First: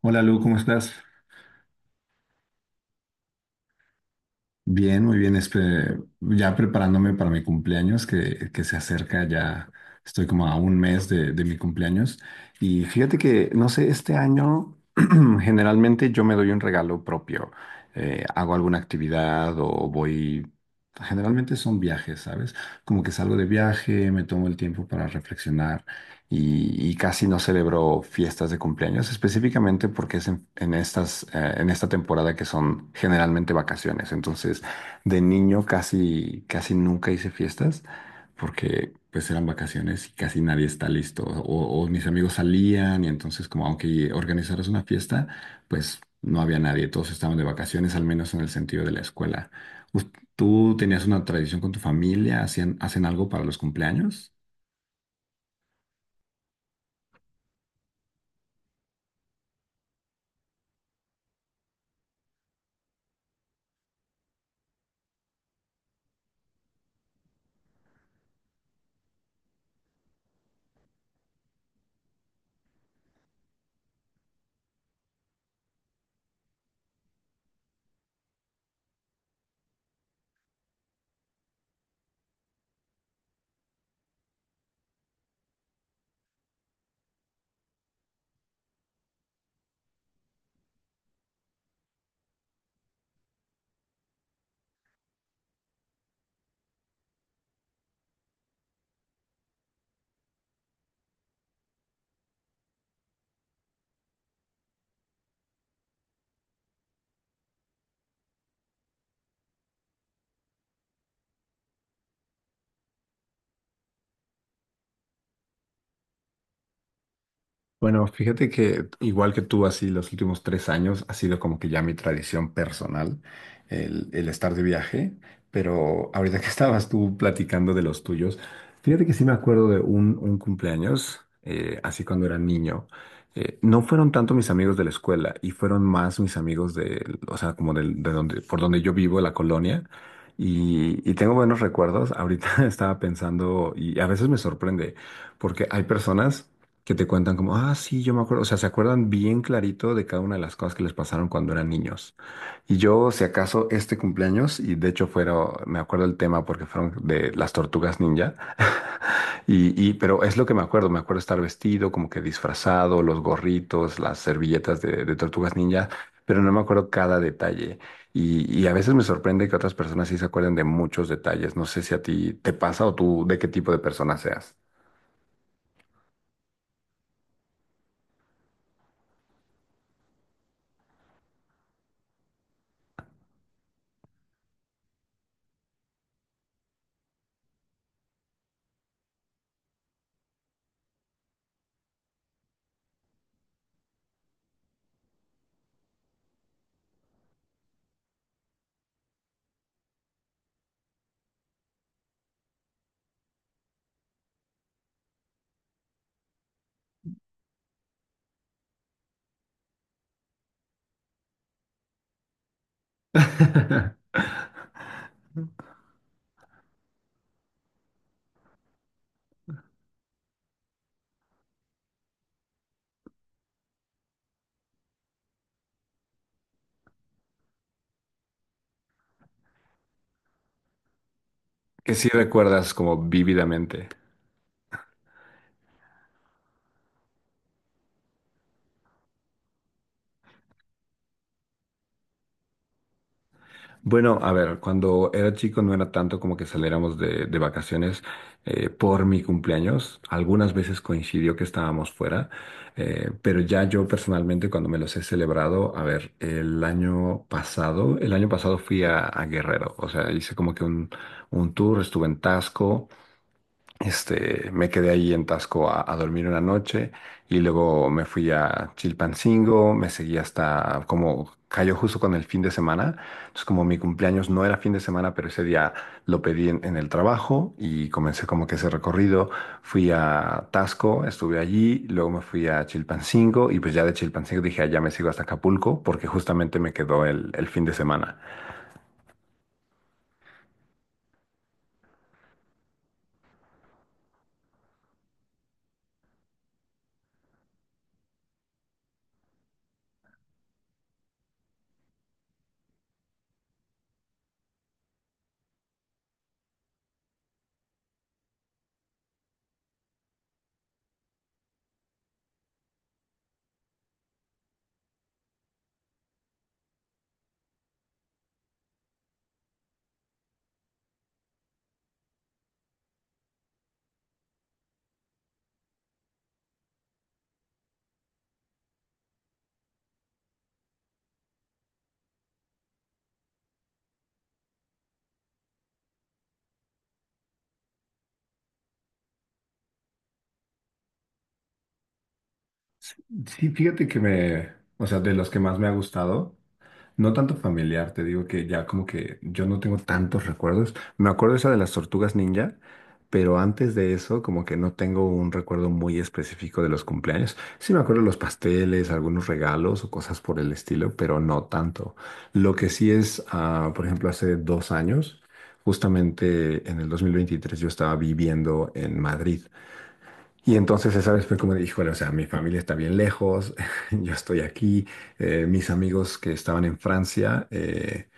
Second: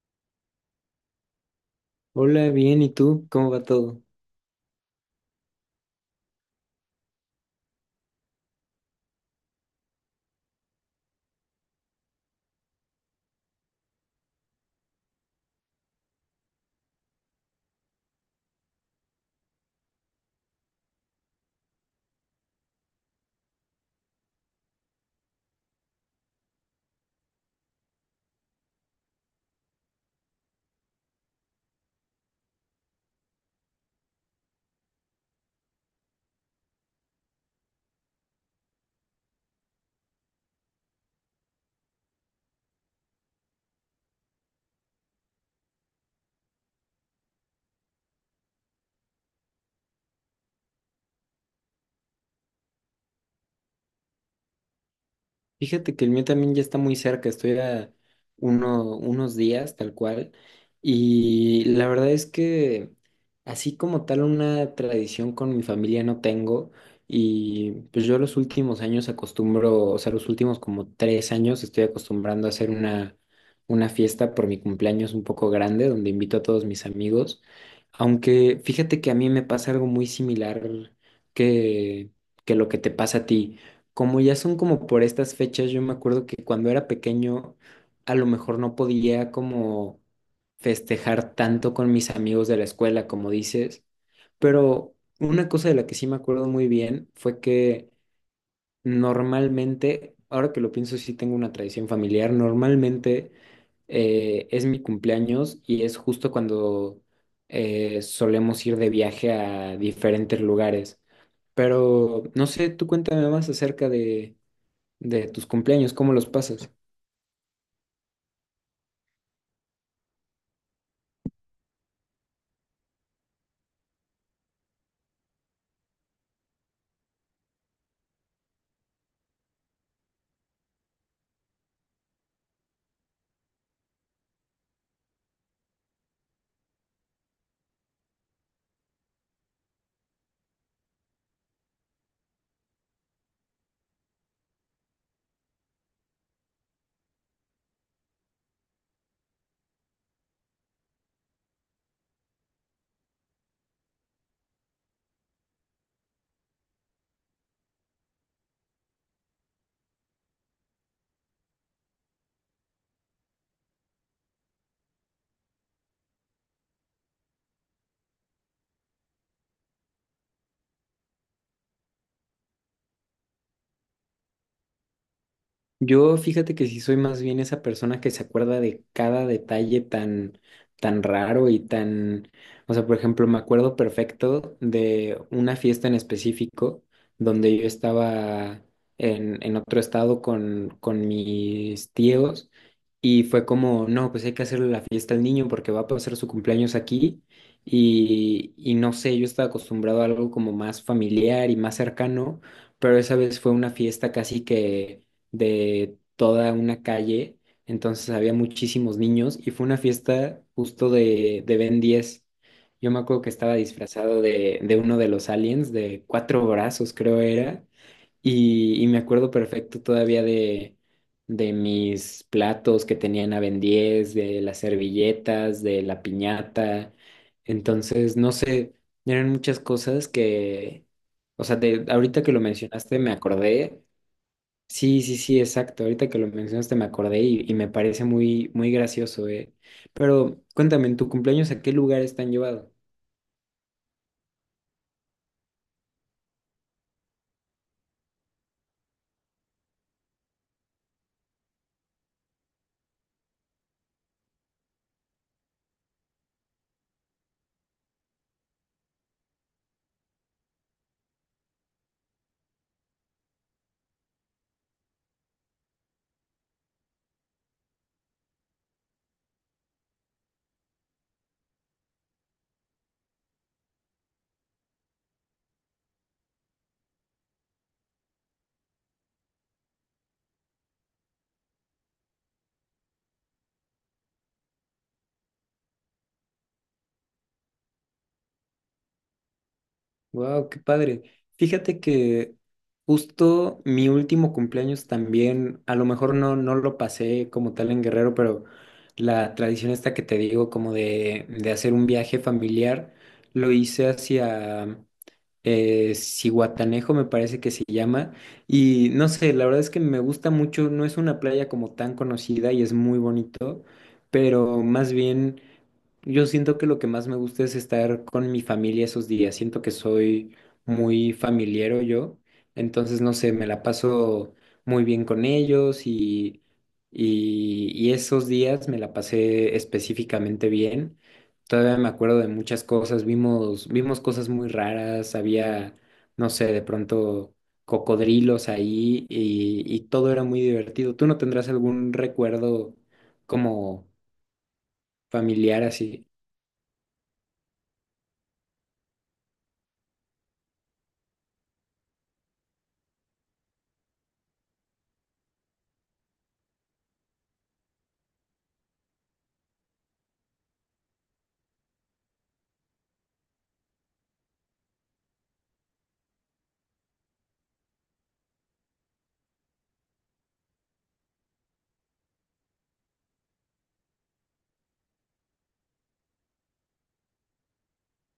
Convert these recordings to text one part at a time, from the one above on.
Hola Lu, ¿cómo estás? Hola, bien, ¿y tú? ¿Cómo va todo? Bien, muy bien. Ya preparándome para mi cumpleaños que se acerca, ya estoy como a 1 mes de mi cumpleaños. Y fíjate que, no sé, este año generalmente yo me doy un regalo propio. Hago alguna actividad o voy... Generalmente son viajes, ¿sabes? Como que salgo de viaje, me tomo el tiempo para reflexionar y casi no celebró fiestas de cumpleaños, específicamente porque es en estas, en esta temporada que son generalmente vacaciones. Entonces, de niño casi, casi nunca hice fiestas porque pues eran vacaciones y casi nadie está listo. O mis amigos salían y entonces como aunque organizaras una fiesta, pues no había nadie, todos estaban de vacaciones, al menos en el sentido de la escuela. ¿Us- ¿Tú tenías una tradición con tu familia? ¿Hacen algo para los cumpleaños? Fíjate que el mío también ya está muy cerca, estoy a unos días tal cual. Y la verdad es que así como tal una tradición con mi familia no tengo. Y pues yo los últimos años acostumbro, o sea, los últimos como tres años estoy acostumbrando a hacer una fiesta por mi cumpleaños un poco grande donde invito a todos mis amigos. Aunque fíjate que a mí me pasa algo muy similar que, que lo que te pasa a ti, como ya son como por estas fechas. Yo me acuerdo que cuando era pequeño a lo mejor no podía como festejar tanto con mis amigos de la escuela, como dices, pero una cosa de la que sí me acuerdo muy bien fue que normalmente, ahora que lo pienso, sí tengo una tradición familiar. Normalmente es mi cumpleaños y es justo cuando solemos ir de viaje a diferentes lugares. Pero no sé, tú cuéntame más acerca de tus cumpleaños, ¿cómo los pasas? Bueno, fíjate que igual que tú, así los últimos 3 años ha sido como que ya mi tradición personal el estar de viaje, pero ahorita que estabas tú platicando de los tuyos, fíjate que sí me acuerdo de un cumpleaños, así cuando era niño. No fueron tanto mis amigos de la escuela y fueron más mis amigos de, o sea, como del- de, donde, por donde yo vivo, la colonia. Y tengo buenos recuerdos. Ahorita estaba pensando, y a veces me sorprende, porque hay personas que te cuentan como, ah, sí, yo me acuerdo, o sea, se acuerdan bien clarito de cada una de las cosas que les pasaron cuando eran niños. Y yo, si acaso, este cumpleaños, y de hecho fueron, me acuerdo el tema porque fueron de las tortugas ninja, pero es lo que me acuerdo estar vestido, como que disfrazado, los gorritos, las servilletas de tortugas ninja, pero no me acuerdo cada detalle. Y a veces me sorprende que otras personas sí se acuerden de muchos detalles. No sé si a ti te pasa o tú de qué tipo de persona seas. Yo fíjate que sí soy más bien esa persona que se acuerda de cada detalle tan, tan raro y tan, o sea, por ejemplo, me acuerdo perfecto de una fiesta en específico donde yo estaba en otro estado con mis tíos, y fue como, no, pues hay que hacerle la fiesta al niño porque va a pasar su cumpleaños aquí. Y, y no sé, yo estaba acostumbrado a algo como más familiar y más cercano, pero esa vez fue una fiesta casi que de toda una calle. Entonces había muchísimos niños y fue una fiesta justo de Ben 10. Yo me acuerdo que estaba disfrazado de uno de los aliens, de cuatro brazos creo era, y me acuerdo perfecto todavía de mis platos que tenían a Ben 10, de las servilletas, de la piñata. Entonces no sé, eran muchas cosas que... O sea, de, Que sí ahorita que lo recuerdas mencionaste como me acordé. vívidamente. Sí, sí, sí, exacto. Ahorita que lo mencionaste me acordé y me parece muy, muy gracioso, eh. Pero cuéntame, ¿en tu cumpleaños a qué lugares te han llevado? Bueno, a ver, cuando era chico no era tanto como que saliéramos de vacaciones por mi cumpleaños. Algunas veces coincidió que estábamos fuera, pero ya yo personalmente cuando me los he celebrado, a ver, el año pasado fui a Guerrero, o sea, hice como que un tour, estuve en Tasco. Este, me quedé ahí en Tasco a dormir una noche y luego me fui a Chilpancingo, me seguí hasta como cayó justo con el fin de semana. Entonces, como mi cumpleaños no era fin de semana, pero ese día lo pedí en el trabajo y comencé como que ese recorrido. Fui a Tasco, estuve allí, luego me fui a Chilpancingo y pues ya de Chilpancingo dije, "Ah, ya me sigo hasta Acapulco porque justamente me quedó el fin de semana." Wow, qué padre. Fíjate que justo mi último cumpleaños también, a lo mejor no, no lo pasé como tal en Guerrero, pero la tradición esta que te digo, como de hacer un viaje familiar, lo hice hacia Cihuatanejo me parece que se llama. Y no sé, la verdad es que me gusta mucho, no es una playa como tan conocida y es muy bonito, pero más bien yo siento que lo que más me gusta es estar con mi familia esos días. Siento que soy muy familiero yo. Entonces, no sé, me la paso muy bien con ellos y, y esos días me la pasé específicamente bien. Todavía me acuerdo de muchas cosas. Vimos, vimos cosas muy raras. Había, no sé, de pronto cocodrilos ahí y todo era muy divertido. ¿Tú no tendrás algún recuerdo Sí, fíjate como que me, o sea, de los que más familiar me ha así? gustado. No tanto familiar, te digo que ya como que yo no tengo tantos recuerdos. Me acuerdo esa de las tortugas ninja, pero antes de eso como que no tengo un recuerdo muy específico de los cumpleaños. Sí me acuerdo de los pasteles, algunos regalos o cosas por el estilo, pero no tanto. Lo que sí es, ah, por ejemplo, hace 2 años, justamente en el 2023 yo estaba viviendo en Madrid. Y entonces esa vez fue como de, híjole, o sea, mi familia está bien lejos, yo estoy aquí, mis amigos que estaban en Francia,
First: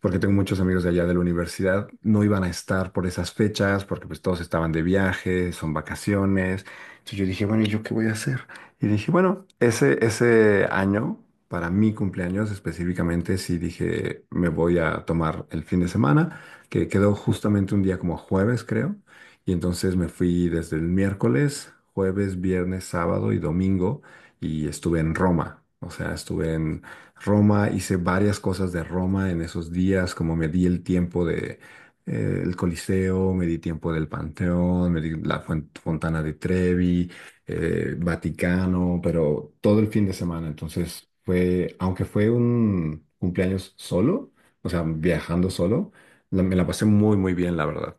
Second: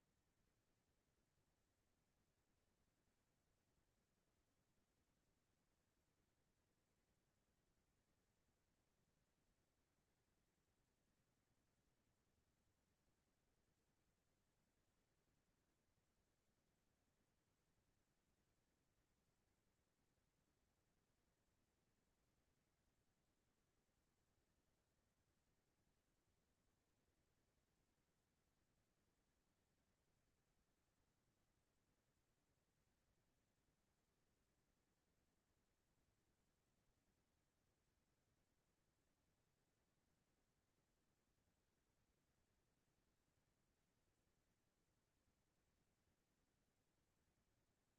porque tengo muchos amigos de allá de la universidad, no iban a estar por esas fechas, porque pues todos estaban de viaje, son vacaciones. Entonces yo dije, bueno, ¿y yo qué voy a hacer? Y dije, bueno, ese año, para mi cumpleaños específicamente, sí dije, me voy a tomar el fin de semana, que quedó justamente un día como jueves, creo. Y entonces me fui desde el miércoles, jueves, viernes, sábado y domingo, y estuve en Roma. O sea, estuve en Roma, hice varias cosas de Roma en esos días, como me di el tiempo de el Coliseo, me di tiempo del Panteón, me di Fontana de Trevi, Vaticano, pero todo el fin de semana. Entonces fue, aunque fue un cumpleaños solo, o sea, viajando solo, me la pasé muy, muy bien, la verdad.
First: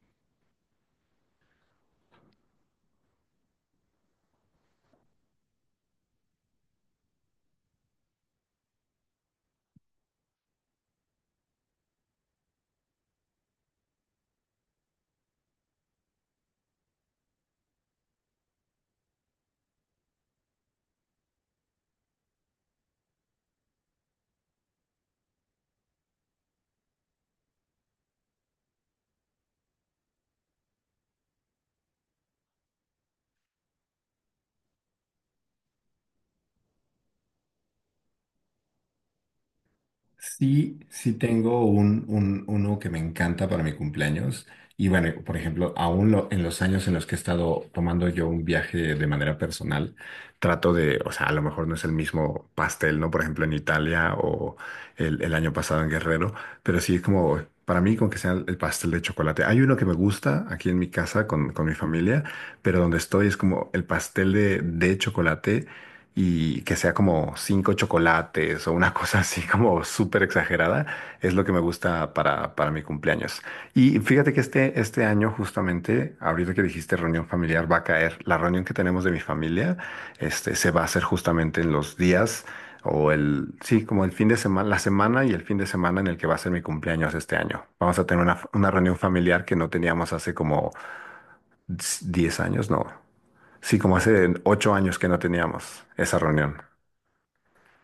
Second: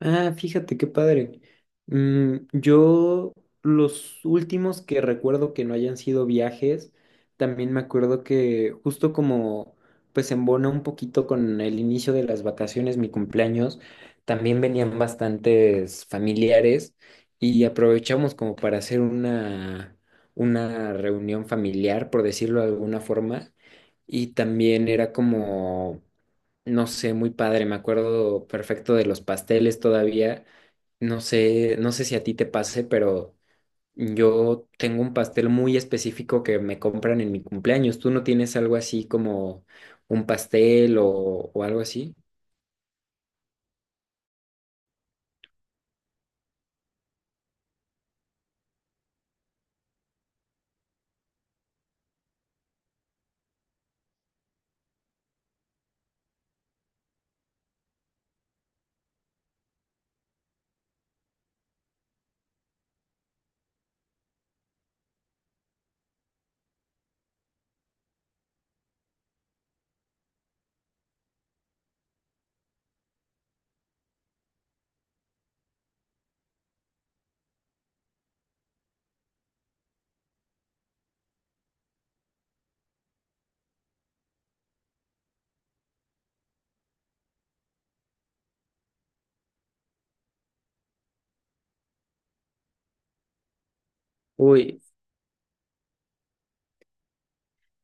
Ah, fíjate qué padre. Mm, yo los últimos que recuerdo que no hayan sido viajes, también me acuerdo que justo como pues embona un poquito con el inicio de las vacaciones, mi cumpleaños, también venían bastantes familiares y aprovechamos como para hacer una reunión familiar, por decirlo de alguna forma, y también era como no sé, muy padre, me acuerdo perfecto de los pasteles todavía. No sé, no sé si a ti te pase, pero yo tengo un pastel muy específico que me compran en mi cumpleaños. ¿Tú no tienes algo así como un Sí, pastel sí o tengo algo un, así? Uno que me encanta para mi cumpleaños. Y bueno, por ejemplo, en los años en los que he estado tomando yo un viaje de manera personal, trato de, o sea, a lo mejor no es el mismo pastel, ¿no? Por ejemplo, en Italia o el año pasado en Guerrero, pero sí es como, para mí, con que sea el pastel de chocolate. Hay uno que me gusta aquí en mi casa con mi familia, pero donde estoy es como el pastel de chocolate y que sea como cinco chocolates o una cosa así como súper exagerada, es lo que me gusta para mi cumpleaños. Y fíjate que este año justamente, ahorita que dijiste reunión familiar, va a caer. La reunión que tenemos de mi familia, este, se va a hacer justamente en los días o el, sí, como el fin de semana, la semana y el fin de semana en el que va a ser mi cumpleaños este año. Vamos a tener una reunión familiar que no teníamos hace como 10 años, no. Sí, como hace 8 Uy, años que no teníamos esa reunión.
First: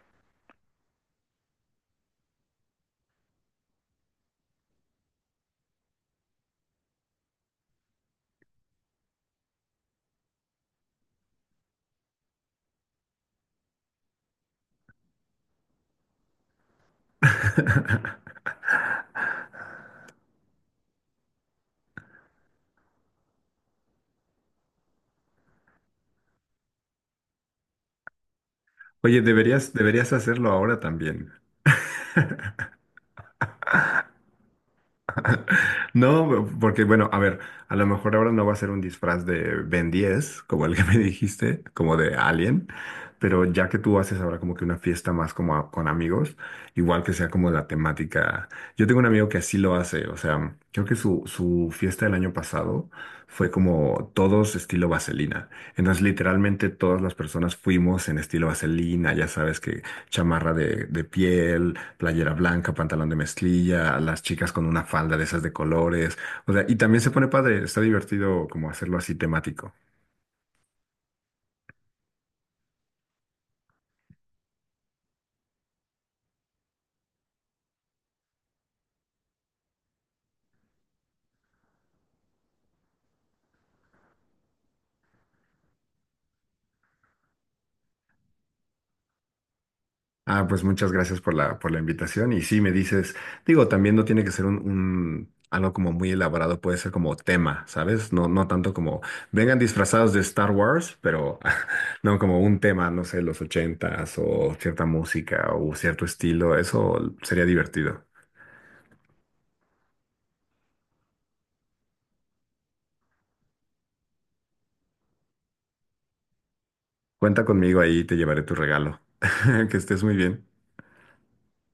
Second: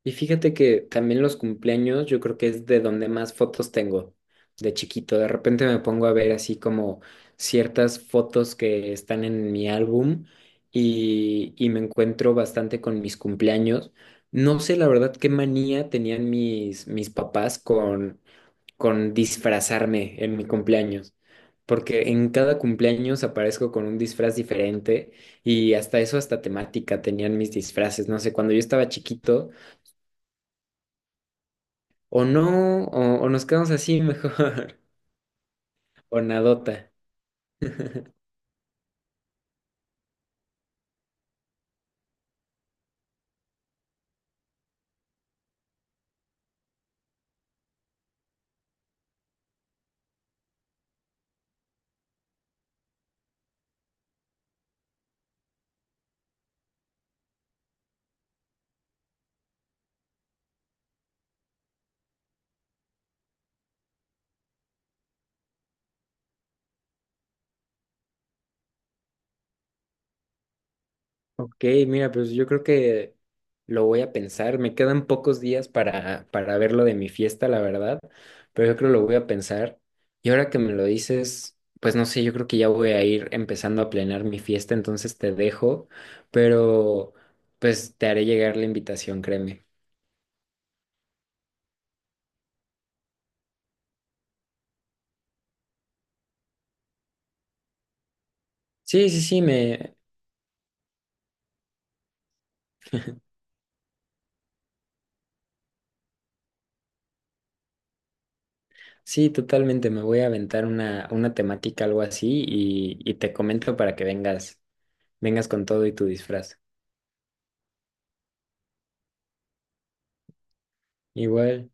y fíjate que también los cumpleaños yo creo que es de donde más fotos tengo de chiquito. De repente me pongo a ver así como ciertas fotos que están en mi álbum y me encuentro bastante con mis cumpleaños. No sé la verdad qué manía tenían mis, mis papás con disfrazarme en mi cumpleaños. Porque en cada cumpleaños aparezco con un disfraz diferente y hasta eso, hasta temática tenían mis disfraces. No sé, cuando yo estaba Oye, chiquito deberías, deberías hacerlo ahora también. o no, o nos quedamos así mejor. O No, porque nadota. bueno, a ver, a lo mejor ahora no va a ser un disfraz de Ben 10, como el que me dijiste, como de Alien, pero ya que tú haces ahora como que una fiesta más como con amigos, igual que sea como la temática. Yo tengo un amigo que así lo hace, o sea, creo que su fiesta del año pasado fue como todos estilo vaselina. Entonces, literalmente todas las personas fuimos en estilo vaselina, ya sabes que chamarra de piel, playera blanca, pantalón de mezclilla, las chicas con una falda de esas de colores. O sea, y también se pone padre, está divertido como hacerlo así temático. Ok, mira, pues yo creo que lo voy a pensar. Me quedan pocos días para ver lo de mi fiesta, la verdad, pero yo creo que lo voy a pensar. Y ahora que me lo dices, pues no sé, yo creo que ya voy a ir empezando a planear mi fiesta, entonces te dejo, pero pues te haré llegar la invitación, créeme. Ah, pues muchas gracias por la invitación. Y sí, me dices, digo, también no tiene que ser un, algo como muy elaborado, puede ser como tema, ¿sabes? No, no tanto como Sí, sí, sí, vengan me, disfrazados de Star Wars, pero no como un tema, no sé, los ochentas o cierta música o cierto estilo. Eso sería divertido. sí, totalmente. Me voy a aventar una temática, algo así, y te comento para que vengas, vengas con todo y tu disfraz. Cuenta conmigo ahí, te llevaré tu regalo. Que estés muy bien. Igual.